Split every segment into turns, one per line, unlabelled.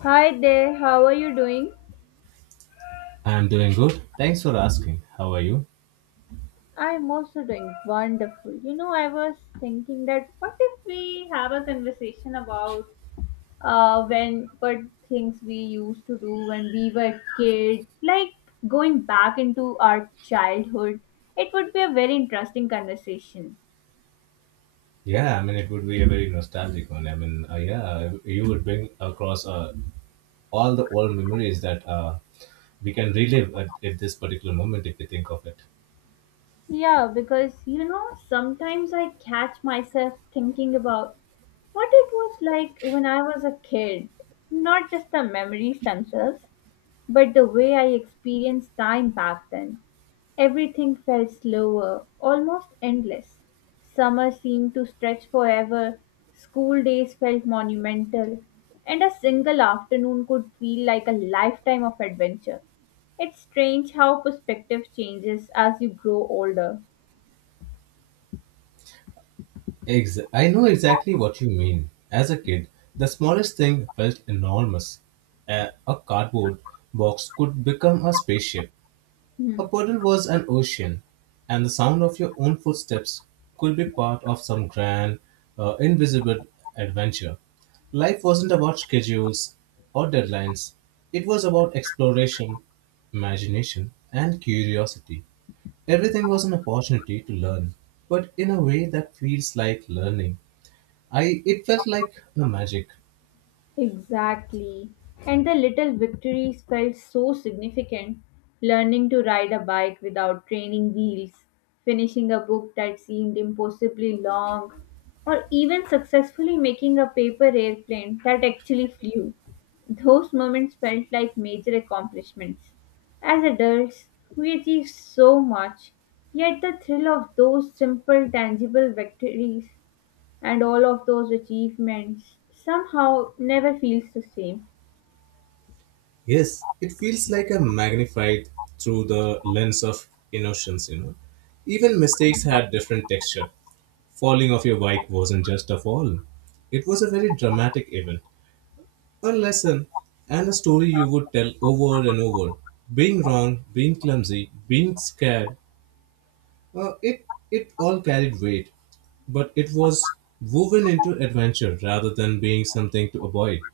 Hi there, how are you doing?
I'm doing good. Thanks for asking. How are you?
I'm also doing wonderful. You know, I was thinking that what if we have a conversation about when what things we used to do when we were kids, like going back into our childhood. It would be a very interesting conversation.
Yeah, it would be a very nostalgic one. Yeah, you would bring across all the old memories that we can relive at this particular moment if you think of it.
Yeah, because you know, sometimes I catch myself thinking about what it was like when I was a kid. Not just the memories themselves, but the way I experienced time back then. Everything felt slower, almost endless. Summer seemed to stretch forever, school days felt monumental, and a single afternoon could feel like a lifetime of adventure. It's strange how perspective changes as you grow older.
I know exactly what you mean. As a kid, the smallest thing felt enormous. A cardboard box could become a spaceship.
Hmm.
A puddle was an ocean, and the sound of your own footsteps could be part of some grand, invisible adventure. Life wasn't about schedules or deadlines, it was about exploration, imagination, and curiosity. Everything was an opportunity to learn, but in a way that feels like learning. It felt like a magic.
Exactly. And the little victories felt so significant. Learning to ride a bike without training wheels, finishing a book that seemed impossibly long, or even successfully making a paper airplane that actually flew. Those moments felt like major accomplishments. As adults, we achieve so much, yet the thrill of those simple, tangible victories and all of those achievements somehow never feels the same.
Yes, it feels like a magnified through the lens of innocence, you know. Even mistakes had different texture. Falling off your bike wasn't just a fall. It was a very dramatic event, a lesson, and a story you would tell over and over. Being wrong, being clumsy, being scared, it all carried weight. But it was woven into adventure rather than being something to avoid.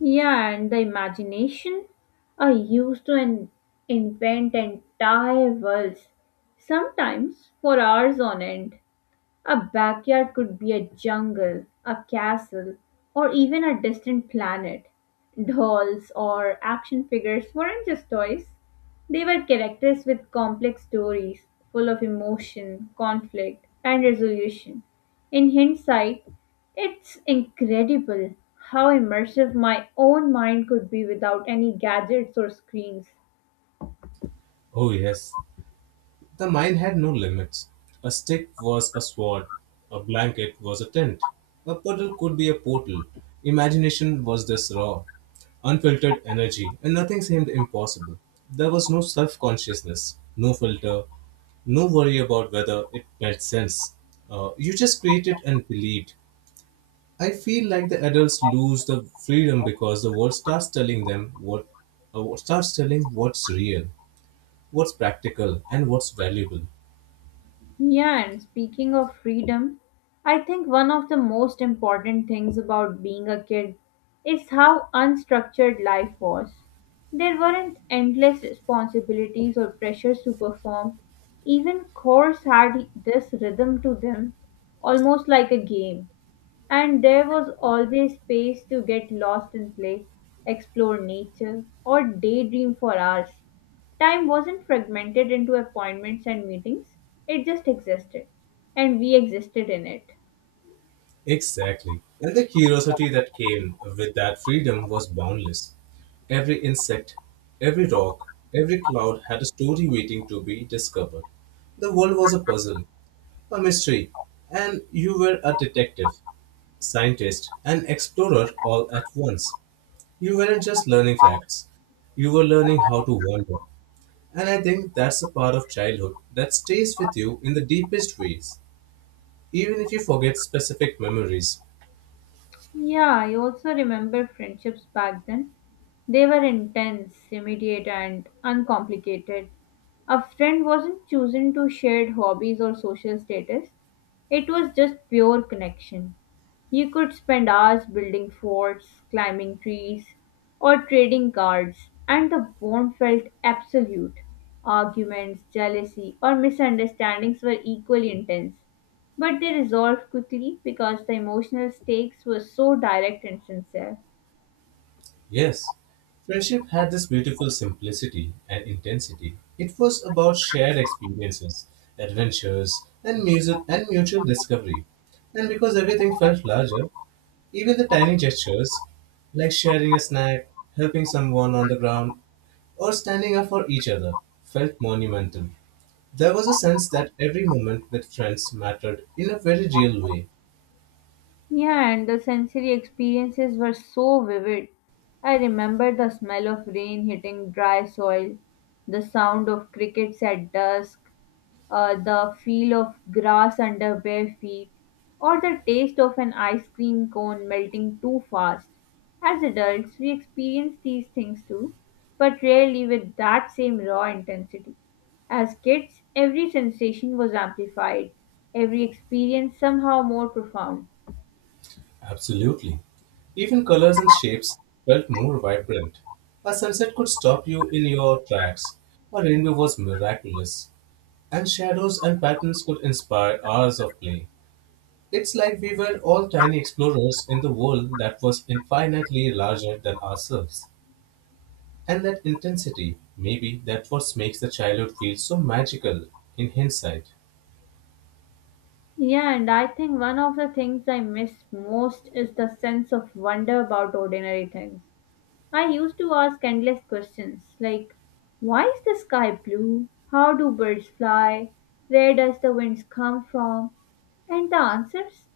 Yeah, and the imagination. I used to invent entire worlds, sometimes for hours on end. A backyard could be a jungle, a castle, or even a distant planet. Dolls or action figures weren't just toys, they were characters with complex stories, full of emotion, conflict, and resolution. In hindsight, it's incredible how immersive my own mind could be without any gadgets or screens.
Oh, yes, the mine had no limits. A stick was a sword, a blanket was a tent, a puddle could be a portal. Imagination was this raw, unfiltered energy, and nothing seemed impossible. There was no self consciousness, no filter, no worry about whether it made sense. You just created and believed. I feel like the adults lose the freedom because the world starts telling them what starts telling what's real, what's practical, and what's valuable.
Yeah, and speaking of freedom, I think one of the most important things about being a kid is how unstructured life was. There weren't endless responsibilities or pressures to perform. Even chores had this rhythm to them, almost like a game. And there was always space to get lost in play, explore nature, or daydream for hours. Time wasn't fragmented into appointments and meetings, it just existed, and we existed in it.
Exactly. And the curiosity that came with that freedom was boundless. Every insect, every rock, every cloud had a story waiting to be discovered. The world was a puzzle, a mystery, and you were a detective, scientist, and explorer all at once. You weren't just learning facts, you were learning how to wander. And I think that's a part of childhood that stays with you in the deepest ways, even if you forget specific memories.
Yeah, I also remember friendships back then. They were intense, immediate, and uncomplicated. A friend wasn't chosen to shared hobbies or social status, it was just pure connection. You could spend hours building forts, climbing trees, or trading cards, and the bond felt absolute. Arguments, jealousy, or misunderstandings were equally intense but they resolved quickly because the emotional stakes were so direct and sincere.
Yes, friendship had this beautiful simplicity and intensity. It was about shared experiences, adventures, and music and mutual discovery. And because everything felt larger, even the tiny gestures, like sharing a snack, helping someone on the ground, or standing up for each other, felt monumental. There was a sense that every moment with friends mattered in a very real way.
Yeah, and the sensory experiences were so vivid. I remember the smell of rain hitting dry soil, the sound of crickets at dusk, the feel of grass under bare feet, or the taste of an ice cream cone melting too fast. As adults, we experience these things too, but rarely with that same raw intensity. As kids, every sensation was amplified, every experience somehow more profound.
Absolutely. Even colors and shapes felt more vibrant. A sunset could stop you in your tracks. A rainbow was miraculous. And shadows and patterns could inspire hours of play. It's like we were all tiny explorers in the world that was infinitely larger than ourselves. And that intensity, maybe that what makes the childhood feel so magical in hindsight.
Yeah, and I think one of the things I miss most is the sense of wonder about ordinary things. I used to ask endless questions like why is the sky blue? How do birds fly? Where does the wind come from? And the answers,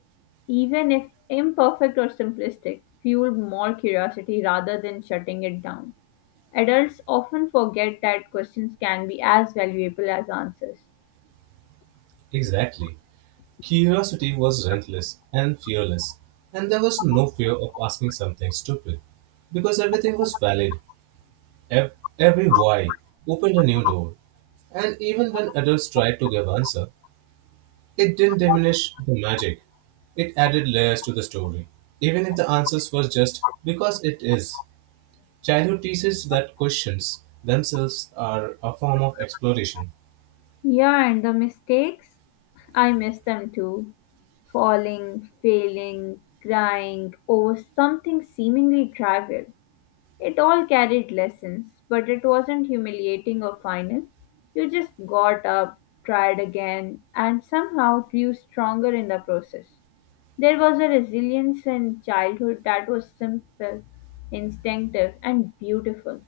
even if imperfect or simplistic, fueled more curiosity rather than shutting it down. Adults often forget that questions can be as valuable as answers.
Exactly. Curiosity was relentless and fearless, and there was no fear of asking something stupid because everything was valid. Ev- Every why opened a new door, and even when adults tried to give answer, it didn't diminish the magic. It added layers to the story, even if the answers was just because it is. Childhood teaches that questions themselves are a form of exploration.
Yeah, and the mistakes? I miss them too. Falling, failing, crying over something seemingly trivial. It all carried lessons, but it wasn't humiliating or final. You just got up, tried again, and somehow grew stronger in the process. There was a resilience in childhood that was simple, instinctive, and beautiful.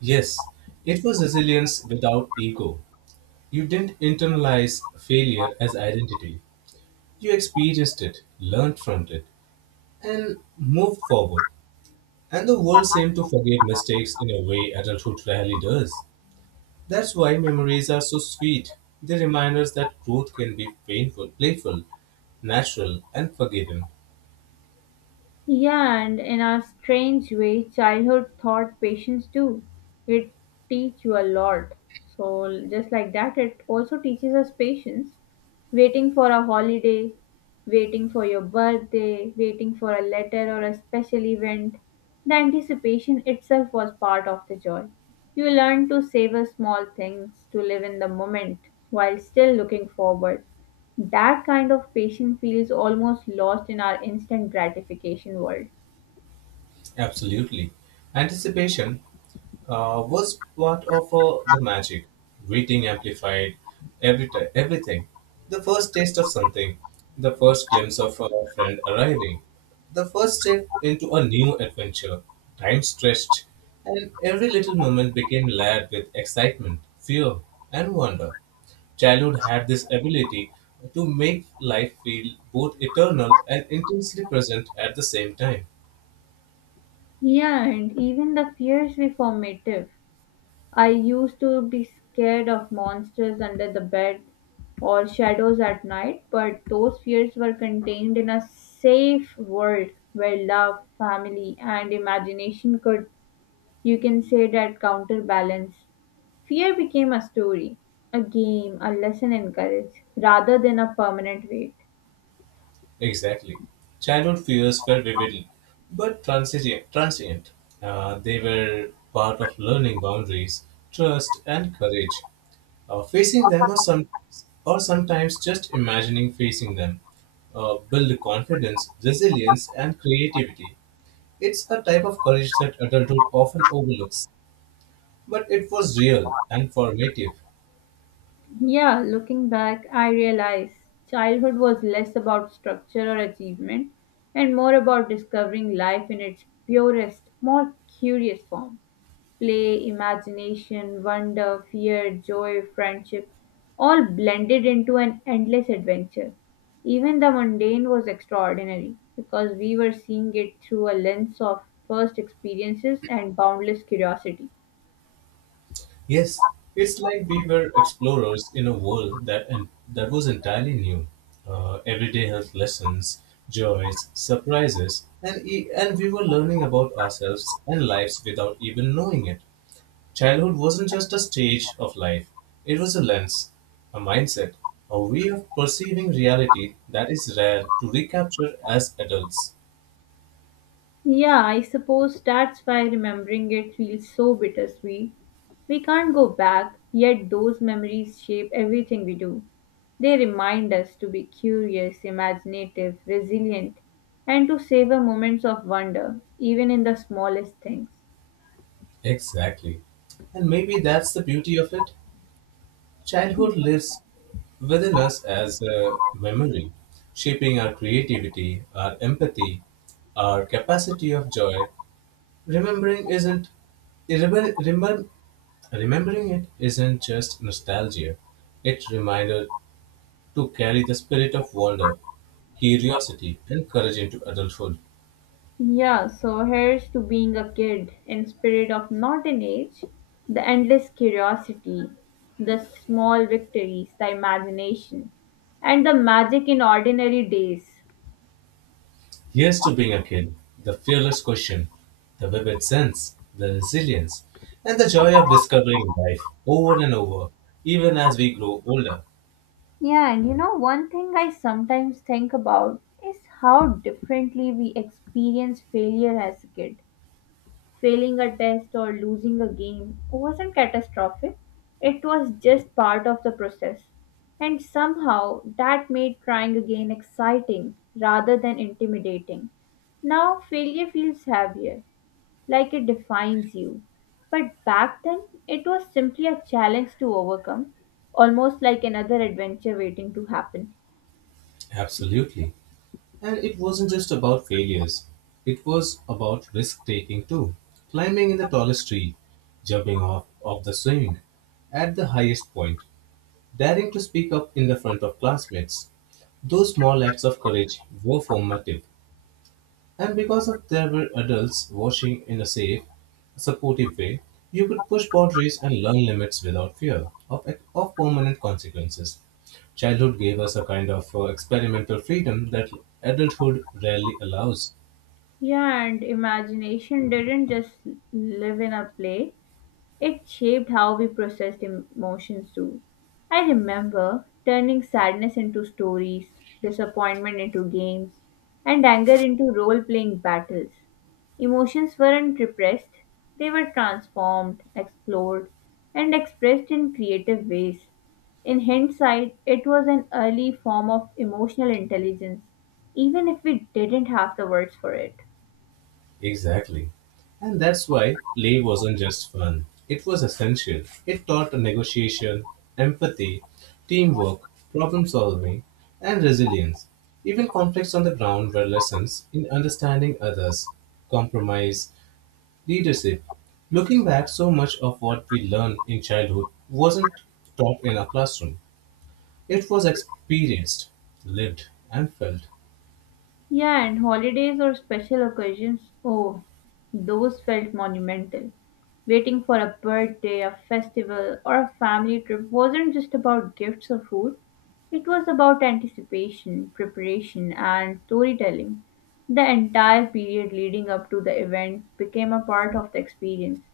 Yes, it was resilience without ego. You didn't internalize failure as identity. You experienced it, learned from it, and moved forward. And the world seemed to forget mistakes in a way adulthood rarely does. That's why memories are so sweet. They remind us that growth can be painful, playful, natural, and forgiving.
Yeah, and in a strange way, childhood taught patience too. It teach you a lot. So just like that, it also teaches us patience. Waiting for a holiday, waiting for your birthday, waiting for a letter or a special event. The anticipation itself was part of the joy. You learn to savor small things, to live in the moment while still looking forward. That kind of patience feels almost lost in our instant gratification world.
Absolutely. Anticipation was part of the magic. Reading amplified everything. The first taste of something, the first glimpse of a friend arriving, the first step into a new adventure. Time stretched, and every little moment became layered with excitement, fear, and wonder. Childhood had this ability to make life feel both eternal and intensely present at the same time.
Yeah, and even the fears were formative. I used to be scared of monsters under the bed or shadows at night, but those fears were contained in a safe world where love, family, and imagination could, you can say that, counterbalance. Fear became a story, a game, a lesson in courage, rather than a permanent weight.
Exactly. Childhood fears were vivid but transient. They were part of learning boundaries, trust, and courage. Facing them or sometimes just imagining facing them build confidence, resilience, and creativity. It's a type of courage that adulthood often overlooks, but it was real and formative.
Yeah, looking back, I realize childhood was less about structure or achievement and more about discovering life in its purest, more curious form. Play, imagination, wonder, fear, joy, friendship, all blended into an endless adventure. Even the mundane was extraordinary because we were seeing it through a lens of first experiences and boundless curiosity.
Yes, it's like we were explorers in a world that and that was entirely new. Everyday health lessons, joys, surprises, and we were learning about ourselves and lives without even knowing it. Childhood wasn't just a stage of life; it was a lens, a mindset, a way of perceiving reality that is rare to recapture as adults.
Yeah, I suppose that's why remembering it feels so bittersweet. We can't go back, yet those memories shape everything we do. They remind us to be curious, imaginative, resilient, and to savor moments of wonder, even in the smallest things.
Exactly. And maybe that's the beauty of it. Childhood lives within us as a memory, shaping our creativity, our empathy, our capacity of joy. Remembering isn't remember, remember- remembering it isn't just nostalgia. It's reminder to carry the spirit of wonder, curiosity, and courage into adulthood.
Yeah, so here's to being a kid in spirit of not an age, the endless curiosity, the small victories, the imagination, and the magic in ordinary days.
Here's to being a kid, the fearless question, the vivid sense, the resilience, and the joy of discovering life over and over, even as we grow older.
Yeah, and you know, one thing I sometimes think about is how differently we experience failure as a kid. Failing a test or losing a game wasn't catastrophic, it was just part of the process. And somehow that made trying again exciting rather than intimidating. Now failure feels heavier, like it defines you. But back then, it was simply a challenge to overcome, almost like another adventure waiting to happen.
Absolutely. And it wasn't just about failures, it was about risk taking too. Climbing in the tallest tree, jumping off of the swing at the highest point, daring to speak up in the front of classmates. Those small acts of courage were formative. And because of there were adults watching in a safe, supportive way, you could push boundaries and learn limits without fear of permanent consequences. Childhood gave us a kind of experimental freedom that adulthood rarely allows.
Yeah, and imagination didn't just live in a play, it shaped how we processed emotions too. I remember turning sadness into stories, disappointment into games, and anger into role playing battles. Emotions weren't repressed, they were transformed, explored, and expressed in creative ways. In hindsight, it was an early form of emotional intelligence, even if we didn't have the words for it.
Exactly. And that's why play wasn't just fun. It was essential. It taught negotiation, empathy, teamwork, problem solving, and resilience. Even conflicts on the ground were lessons in understanding others, compromise, leadership. Looking back, so much of what we learned in childhood wasn't taught in a classroom. It was experienced, lived, and felt.
Yeah, and holidays or special occasions, oh, those felt monumental. Waiting for a birthday, a festival, or a family trip wasn't just about gifts or food, it was about anticipation, preparation, and storytelling. The entire period leading up to the event became a part of the experience.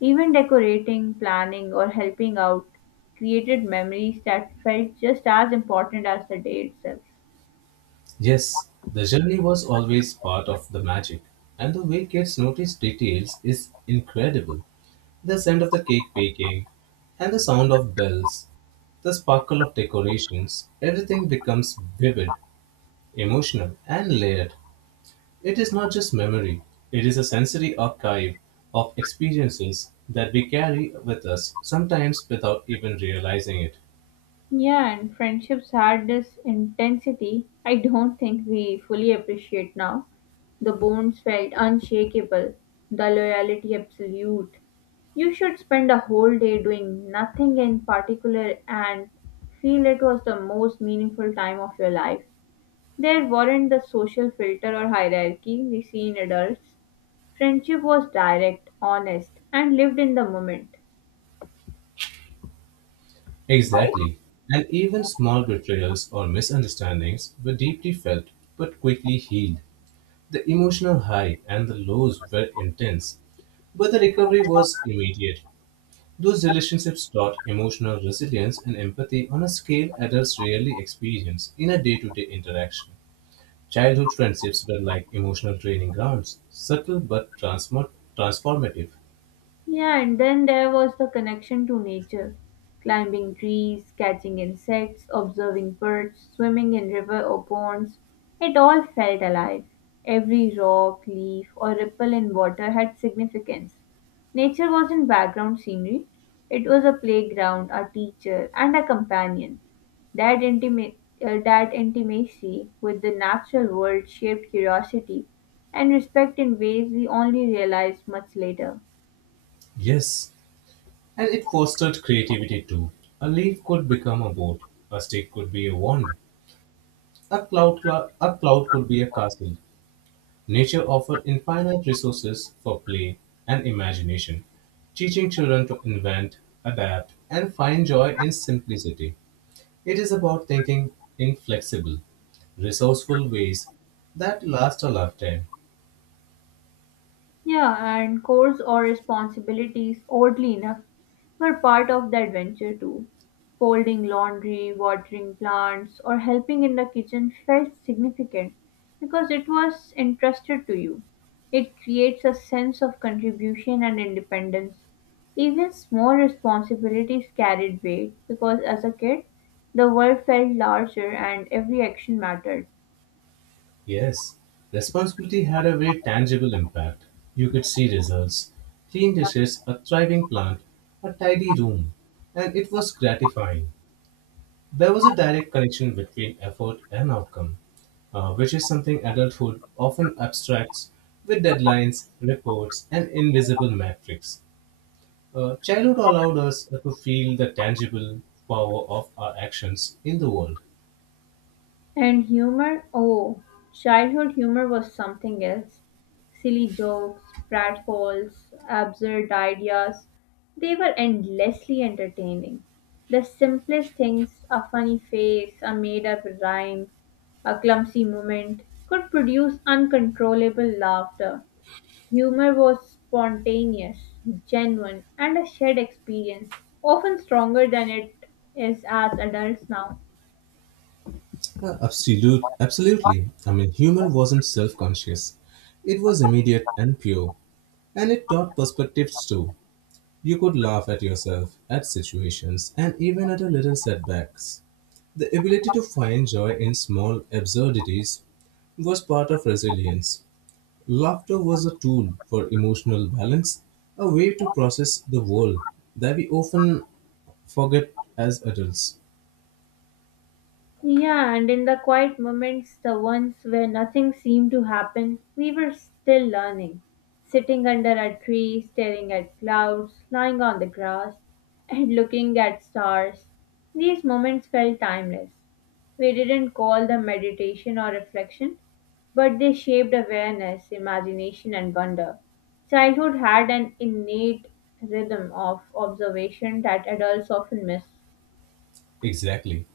Even decorating, planning, or helping out created memories that felt just as important as the day itself.
Yes, the journey was always part of the magic, and the way kids notice details is incredible. The scent of the cake baking, and the sound of bells, the sparkle of decorations, everything becomes vivid, emotional, and layered. It is not just memory, it is a sensory archive of experiences that we carry with us, sometimes without even realizing it.
Yeah, and friendships had this intensity I don't think we fully appreciate now. The bonds felt unshakable, the loyalty absolute. You should spend a whole day doing nothing in particular and feel it was the most meaningful time of your life. There weren't the social filter or hierarchy we see in adults. Friendship was direct, honest, and lived in the moment.
Exactly. And even small betrayals or misunderstandings were deeply felt but quickly healed. The emotional high and the lows were intense, but the recovery was immediate. Those relationships taught emotional resilience and empathy on a scale adults rarely experience in a day to day interaction. Childhood friendships were like emotional training grounds, subtle but transformative.
Yeah, and then there was the connection to nature. Climbing trees, catching insects, observing birds, swimming in river or ponds. It all felt alive. Every rock, leaf, or ripple in water had significance. Nature wasn't background scenery, it was a playground, a teacher, and a companion. That, intima- that intimacy with the natural world shaped curiosity and respect in ways we only realized much later.
Yes, and it fostered creativity too. A leaf could become a boat, a stick could be a wand, a cloud could be a castle. Nature offered infinite resources for play and imagination, teaching children to invent, adapt, and find joy in simplicity. It is about thinking in flexible, resourceful ways that last a lifetime.
Yeah, and chores or responsibilities, oddly enough, were part of the adventure too. Folding laundry, watering plants, or helping in the kitchen felt significant because it was entrusted to you. It creates a sense of contribution and independence. Even small responsibilities carried weight because as a kid, the world felt larger and every action mattered.
Yes, responsibility had a very tangible impact. You could see results clean dishes, a thriving plant, a tidy room, and it was gratifying. There was a direct connection between effort and outcome, which is something adulthood often abstracts with deadlines, reports, and invisible metrics. Childhood allowed us to feel the tangible power of our actions in the world.
And humor? Oh, childhood humor was something else. Silly jokes, pratfalls, absurd ideas. They were endlessly entertaining. The simplest things, a funny face, a made up rhyme, a clumsy moment, could produce uncontrollable laughter. Humor was spontaneous, genuine, and a shared experience, often stronger than it is as adults now.
Absolutely. Humor wasn't self conscious, it was immediate and pure, and it taught perspectives too. You could laugh at yourself, at situations, and even at a little setbacks. The ability to find joy in small absurdities was part of resilience. Laughter was a tool for emotional balance, a way to process the world that we often forget as adults.
Yeah, and in the quiet moments, the ones where nothing seemed to happen, we were still learning. Sitting under a tree, staring at clouds, lying on the grass, and looking at stars. These moments felt timeless. We didn't call them meditation or reflection, but they shaped awareness, imagination, and wonder. Childhood had an innate rhythm of observation that adults often miss.
Exactly.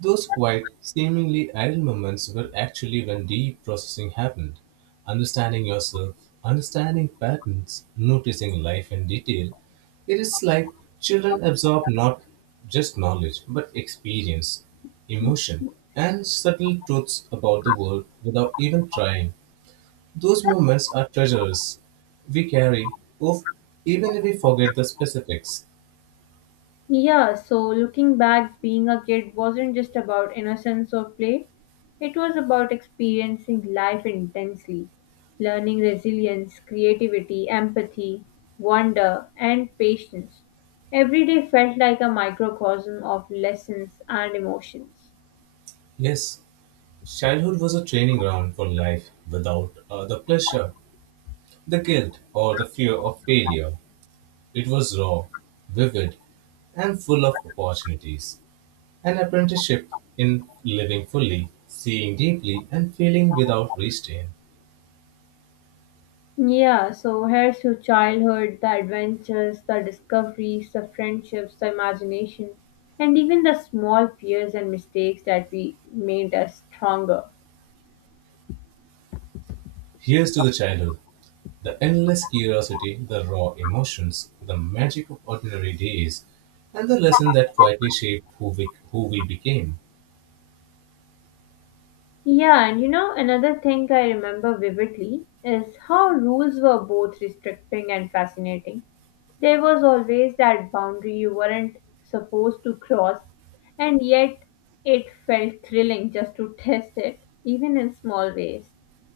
Those quiet, seemingly idle moments were actually when deep processing happened. Understanding yourself, understanding patterns, noticing life in detail. It is like children absorb not just knowledge, but experience, emotion, and subtle truths about the world without even trying. Those moments are treasures we carry, of, even if we forget the specifics.
Yeah, so looking back, being a kid wasn't just about innocence or play, it was about experiencing life intensely, learning resilience, creativity, empathy, wonder, and patience. Every day felt like a microcosm of lessons and emotions.
Yes, childhood was a training ground for life without the pleasure, the guilt, or the fear of failure. It was raw, vivid, and full of opportunities. An apprenticeship in living fully, seeing deeply, and feeling without restraint.
Yeah, so here's to childhood, the adventures, the discoveries, the friendships, the imagination, and even the small fears and mistakes that we made us stronger.
Here's to the childhood the endless curiosity, the raw emotions, the magic of ordinary days, and the lesson that quietly shaped who we became.
Yeah, and you know, another thing I remember vividly is how rules were both restricting and fascinating. There was always that boundary you weren't supposed to cross, and yet it felt thrilling just to test it, even in small ways.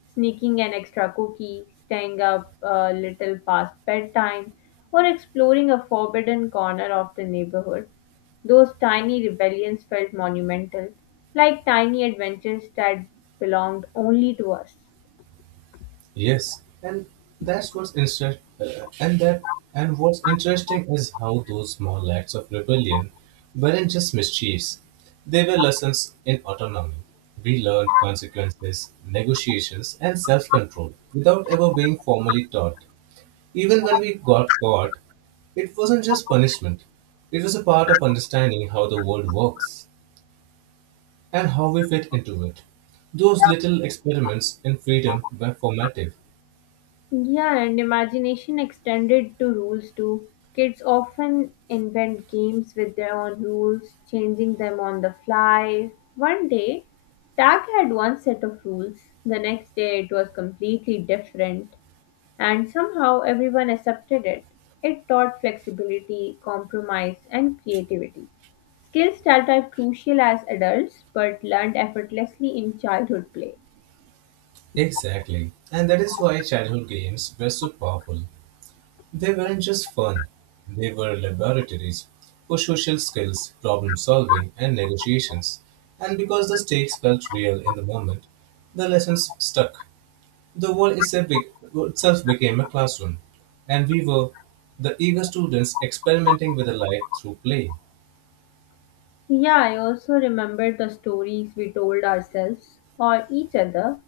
Sneaking an extra cookie, staying up a little past bedtime, or exploring a forbidden corner of the neighborhood. Those tiny rebellions felt monumental, like tiny adventures that belonged only to us.
Yes, and that's what's inter- and that and what's interesting is how those small acts of rebellion weren't just mischiefs. They were lessons in autonomy. We learned consequences, negotiations, and self-control without ever being formally taught. Even when we got caught, it wasn't just punishment. It was a part of understanding how the world works and how we fit into it. Those little experiments in freedom were formative.
Yeah, and imagination extended to rules too. Kids often invent games with their own rules, changing them on the fly. One day, tag had one set of rules, the next day, it was completely different. And somehow everyone accepted it. It taught flexibility, compromise, and creativity. Skills that are crucial as adults but learned effortlessly in childhood play.
Exactly. And that is why childhood games were so powerful. They weren't just fun, they were laboratories for social skills, problem solving, and negotiations. And because the stakes felt real in the moment, the lessons stuck. The world itself be- Itself became a classroom, and we were the eager students experimenting with a life through play.
Yeah, I also remember the stories we told ourselves or each other,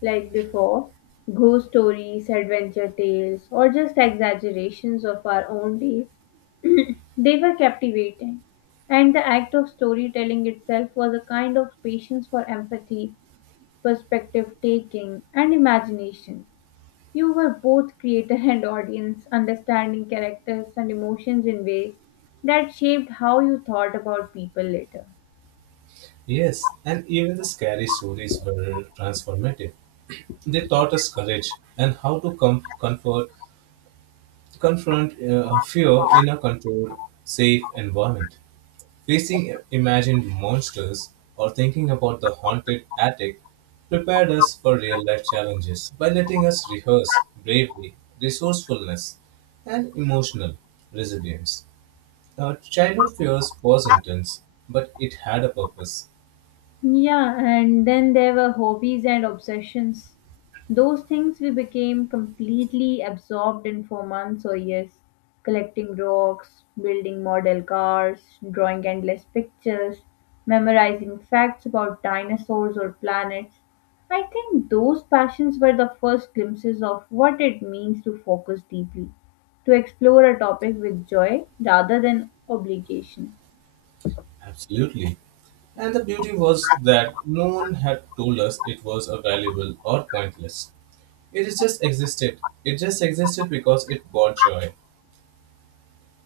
like before ghost stories, adventure tales, or just exaggerations of our own days. They were captivating, and the act of storytelling itself was a kind of patience for empathy perspective taking, and imagination. You were both creator and audience, understanding characters and emotions in ways that shaped how you thought about people later.
Yes, and even the scary stories were transformative. They taught us courage and how to com- comfort confront fear in a controlled, safe environment. Facing imagined monsters or thinking about the haunted attic prepared us for real life challenges by letting us rehearse bravery, resourcefulness, and emotional resilience. Our childhood fears was intense, but it had a purpose.
Yeah, and then there were hobbies and obsessions. Those things we became completely absorbed in for months or years. Collecting rocks, building model cars, drawing endless pictures, memorizing facts about dinosaurs or planets. I think those passions were the first glimpses of what it means to focus deeply, to explore a topic with joy rather than obligation.
Absolutely. And the beauty was that no one had told us it was a valuable or pointless. It is just existed. It just existed because it brought joy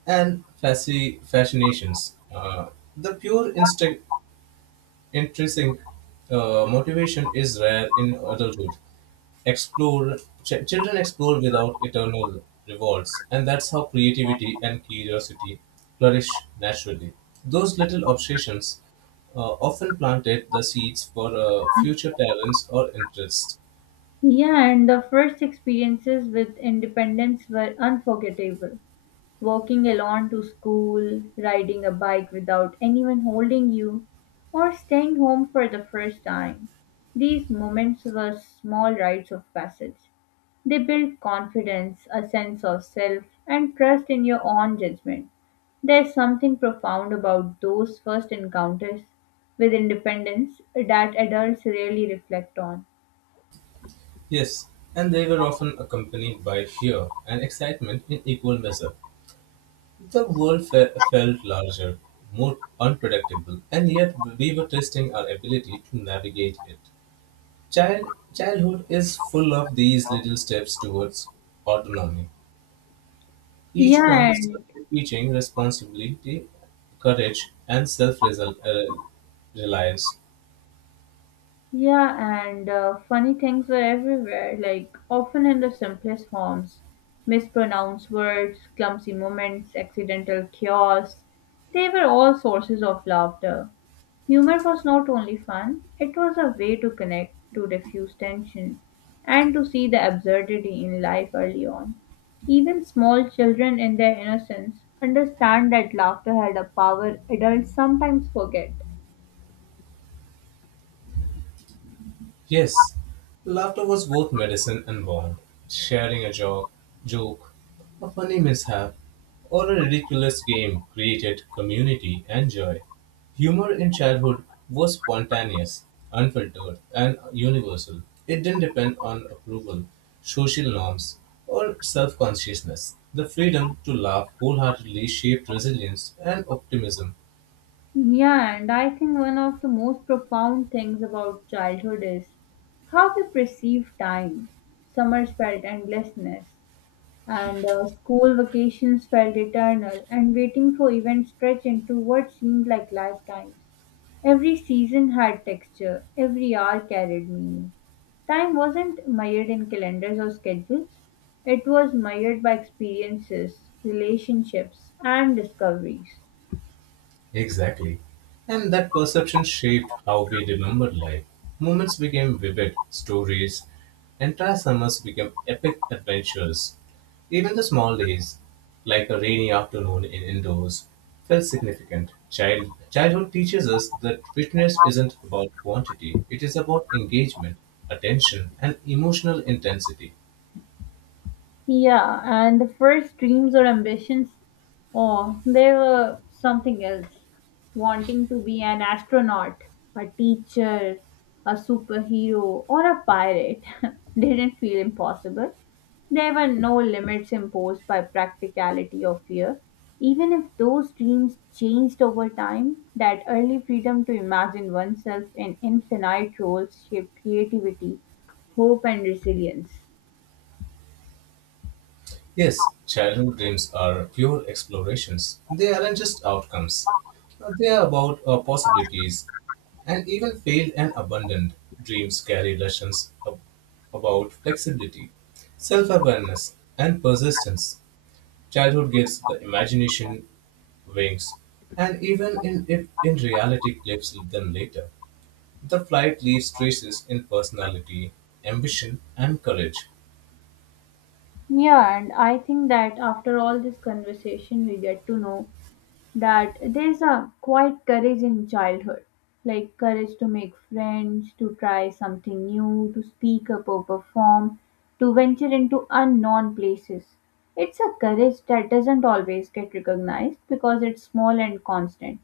and fascinations. The pure instinct intrinsic motivation is rare in adulthood. Explore Children explore without eternal rewards, and that's how creativity and curiosity flourish naturally. Those little obsessions uh, often planted the seeds for future talents or interests.
Yeah, and the first experiences with independence were unforgettable. Walking alone to school, riding a bike without anyone holding you, or staying home for the first time. These moments were small rites of passage. They build confidence, a sense of self, and trust in your own judgment. There's something profound about those first encounters with independence that adults rarely reflect on.
Yes, and they were often accompanied by fear and excitement in equal measure. The world felt larger, more unpredictable, and yet we were testing our ability to navigate it. Childhood is full of these little steps towards autonomy, each one
Yeah, and
teaching responsibility, courage, and self reliance.
Yeah, and funny things were everywhere, like often in the simplest forms. Mispronounced words, clumsy moments, accidental chaos. They were all sources of laughter. Humor was not only fun, it was a way to connect, to diffuse tension, and to see the absurdity in life early on. Even small children, in their innocence, understand that laughter had a power adults sometimes forget.
Yes, laughter was both medicine and bond. Sharing a joke, a funny mishap, or a ridiculous game created community and joy. Humor in childhood was spontaneous, unfiltered, and universal. It didn't depend on approval, social norms, or self consciousness. The freedom to laugh wholeheartedly shaped resilience and optimism.
Yeah, and I think one of the most profound things about childhood is how we perceive time. Summers felt endlessness, and school vacations felt eternal, and waiting for events stretched into what seemed like lifetimes. Every season had texture, every hour carried meaning. Time wasn't mired in calendars or schedules, it was mired by experiences, relationships, and discoveries.
Exactly. And that perception shaped how we remembered life. Moments became vivid stories, entire summers became epic adventures. Even the small days, like a rainy afternoon in indoors, felt significant. Childhood teaches us that fitness isn't about quantity, it is about engagement, attention, and emotional intensity.
Yeah, and the first dreams or ambitions, oh, they were something else. Wanting to be an astronaut, a teacher, a superhero, or a pirate didn't feel impossible. There were no limits imposed by practicality or fear. Even if those dreams changed over time, that early freedom to imagine oneself in infinite roles shaped creativity, hope, and resilience.
Yes, childhood dreams are pure explorations. They aren't just outcomes. They are about possibilities. And even failed and abandoned dreams carry lessons about flexibility, self awareness, and persistence. Childhood gives the imagination wings, and even in, if in reality clips them later. The flight leaves traces in personality, ambition, and courage.
Yeah, and I think that after all this conversation, we get to know that there's a quiet courage in childhood, like courage to make friends, to try something new, to speak up or perform, to venture into unknown places. It's a courage that doesn't always get recognized because it's small and constant,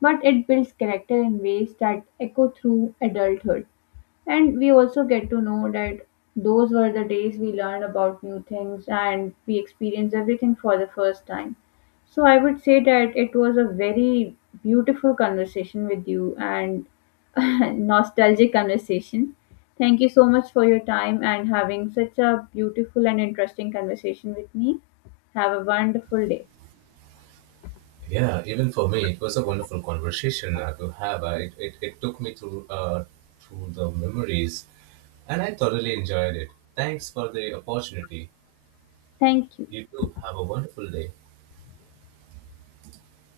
but it builds character in ways that echo through adulthood. And we also get to know that those were the days we learned about new things and we experienced everything for the first time. So I would say that it was a very beautiful conversation with you and nostalgic conversation. Thank you so much for your time and having such a beautiful and interesting conversation with me. Have a wonderful day.
Yeah, even for me, it was a wonderful conversation to have. It took me through through the memories, and I thoroughly enjoyed it. Thanks for the opportunity.
Thank you.
You too. Have a wonderful day.